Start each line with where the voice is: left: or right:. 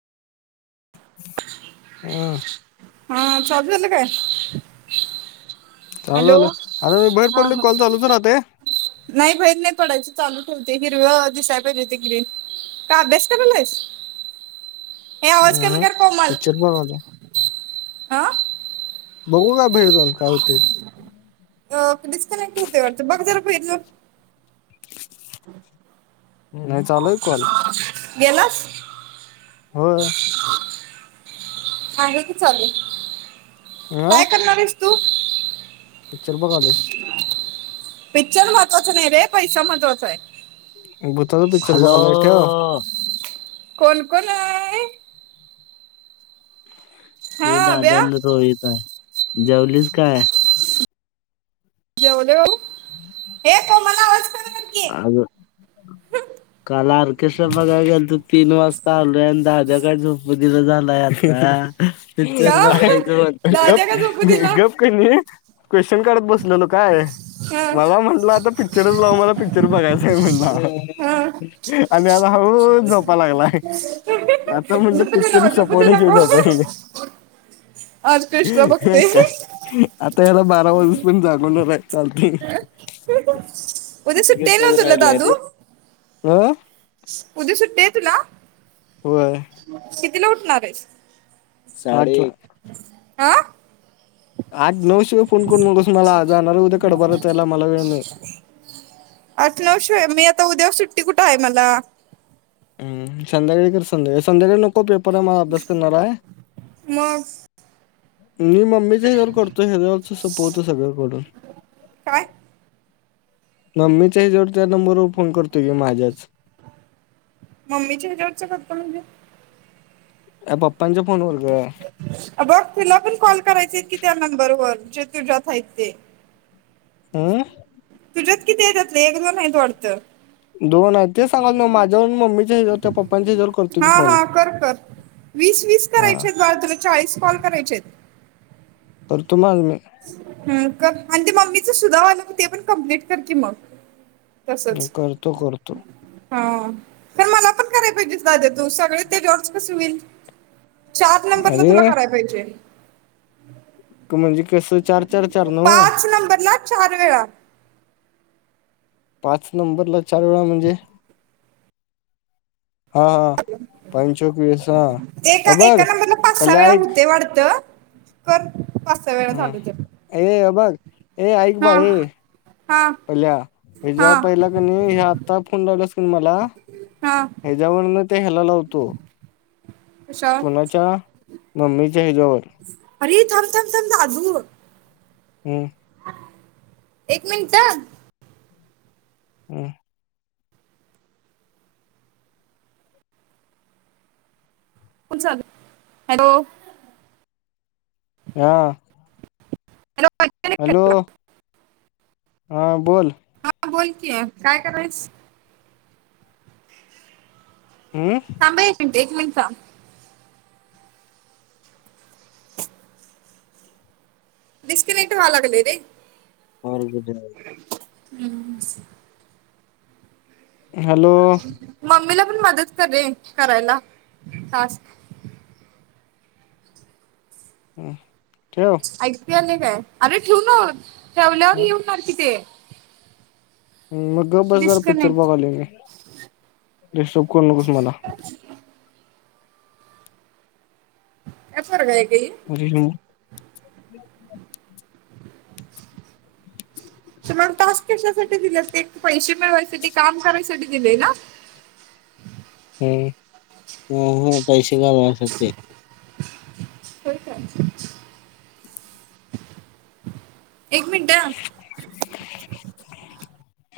left: हम्म.
right: हा चालू झाल काय?
left: चालू
right: हॅलो
left: झालं
right: हा
left: आर मी बाहेर पडले
right: हा
left: कॉल चालूत राहते.
right: नाही बाहेर नाही पडायच चालू ठेवते हिरव दिसाय पाहिजे ते ग्रीन का अभ्यास करायलायस ऐ आवाज कमी
left: हम्म
right: कर कोमल
left: पिक्चर बघालोय
right: ह.
left: बघू का बाहेर जाऊन काय होते.
right: अ डिस्कनेक्ट होते वाटतं, बघ जरा बाहेर जाऊन
left: नाही, चालूये कॉल
right: गेलास
left: होय.
right: माझं तर चालू ये.
left: आ.
right: करणार आहेस तू
left: पिक्चर बघालोय.
right: पिक्चर महत्त्वाचा नाही ये रे पैसा महत्वाचा आहे.
left: भुताचा पिक्चर बघायला लागला काय
right: कोण कोण आहे. हा
left: मी दाद्या
right: अभ्या
left: अन रोहीत आहे, जेवलीस काय?
right: जेवलो हे कोण
left: आजून काल आर्केस्ट्रा बघाय गेलतो तीन वाजता आलोय, आणि दाद्या काय झोपु दिना झालाय आता
right: का
left: पिक्चर बघायचं फक्त बघ
right: दाद्या का झोपू
left: गप
right: दिला
left: गप क णी क्वेश्चन काढत बसलेलो काय
right: हा
left: मला म्हटला आता पिक्चरच लाव मला पिक्चर पिक्चर बघायचंय म्हणे
right: हा
left: मला आणि आता हळु हळु झोप झोपा लागलाय
right: झोपू
left: आता
right: दे
left: म्हटलं पिक्चर
right: नको झोपू दे
left: संपवल्या शिवाय
right: नको
left: झोपयच नाही.
right: आज कृष्णा
left: ह
right: बघते
left: काय आता याला बारा वाजूस पर्यत जागवणार आहे चालतय.
right: उद्या सुट्टी आहे नव तुला दादू.
left: कुणाला.
right: उद्या सुट्टी आहे तुला,
left: होय
right: कितीला उठणार आहेस?
left: साडे एक.
right: आ.
left: आठ नऊ शिवाय फोन करून नकोस मला, जाणार उद्या कडबा रचायला मला वेळ नाही.
right: आठ नऊ शिवाय, मी आता उद्या सुट्टी कुठे आहे मला.
left: हम्म संध्याकाळी कर, संध्या संध्याकाळी, नको पेपर आहे मला अभ्यास करणारा आहे.
right: मग
left: मी मम्मीच्या हेच्यावर करतोय ह्याच्यावरच सोपवतो सगळ्याकडून.
right: काय?
left: ममीच्या हेच्यावरन त्या नंबरवर फोन करतोय की माझ्याच.
right: मम्मीचे हेच्यावरच करतोय म्हणजे.
left: अ पप्पांच्या फोनवर गं!
right: अ बघ तुला पण कॉल करायचे की त्या नंबरवर, जे तुझ्यात आहेत ते. [inaudible]
left: हम्म.
right: तुझ्यात किती आहेत, त्यात एक-दोन आहेत वाढत?
left: दोन आहे, ते सांगालोय मग माझ्यावर, मम्मीच्या हेच्यावर, त्या पप्पांच्या हेज्यावर
right: हा, हा, कर-कर वीस-वीस
left: हा
right: करायचे आहेत, बाळ तुला चाळीस कॉल करायचे आहेत?
left: करतो माझ मी.
right: हम्म आणि ते मम्मीच सुद्धा आलं ते पण कमप्लीट कर की मग. तसंच.
left: करतो करतो
right: हा खर मला पण करायला पाहिजे दाद्या तू, सगळे ते जॉर्ज कसे होईल. चार नंबरला तुला
left: अरे
right: करायला पाहिजे.
left: तू म्हणजे कसं चार चार चार नव
right: पाच नंबरला चार वेळा.
left: पाच नंबरला चार वेळा म्हणजे हा हा. पंचोकवीस हा अ बघ
right: एका-एका नंबर ला पाच सहा
left: पल्या
right: वेळा
left: ऐक
right: होतय वाढत. कर पाच सहा वेळा
left: हा.
right: झाल तर.
left: ए हे बघ, ए आऐक
right: हा
left: बाळ हे.
right: हा
left: पिल्या ही
right: हा
left: वर पहिल्या कणी, हे आता फोन लावल्यास कणी मला.
right: हा
left: हेज्यावरण ते ह्याला लावतो,
right: कशावर
left: कोणाच्या मम्मीच्या हेच्यावर.
right: अरे थांब थांब थांब दादु.
left: हम्म.
right: एक मिनिट ह.
left: हम.
right: फोन चालु हॅलो!
left: हा.
right: हॅलो. ऐकाय
left: हॅलो. हां बोल.
right: हा बोल की, काय करायलाईस.
left: हम.
right: थांबा एक मिनट, एक मिनिट थांब. डिस्कनेक्ट व्हयलागल नय?
left: व्हेरी गुड जाॅब- [unintelligible] [inaudible]
right: [inaudible] हम्म मम्मीला पण मदत करेल, करायला टास्क
left: हम् ठेव
right: ऐकते अ काय अरे ठेवना ठेवल्यावर लिहून काढ की ते
left: मग गप बस जरा पिक्चर
right: डिस्कनेक्ट
left: बघायलो मी डिस्टर्ब करू नकोस मला
right: काय पोरगय हे
left: हो [unintelligible] [unintelligible] [inaudible]
right: [unintelligible] [inaudible] तर तुला टास्क कशासाठी दिल्यात ते? पैसे मिळवायसाठी काम करायसाठी दिलय ना?
left: हम्, ह, हा पैसे मिळवण्यासाठी
right: [unintelligible] एक मिनटं आ
left: [inaudible]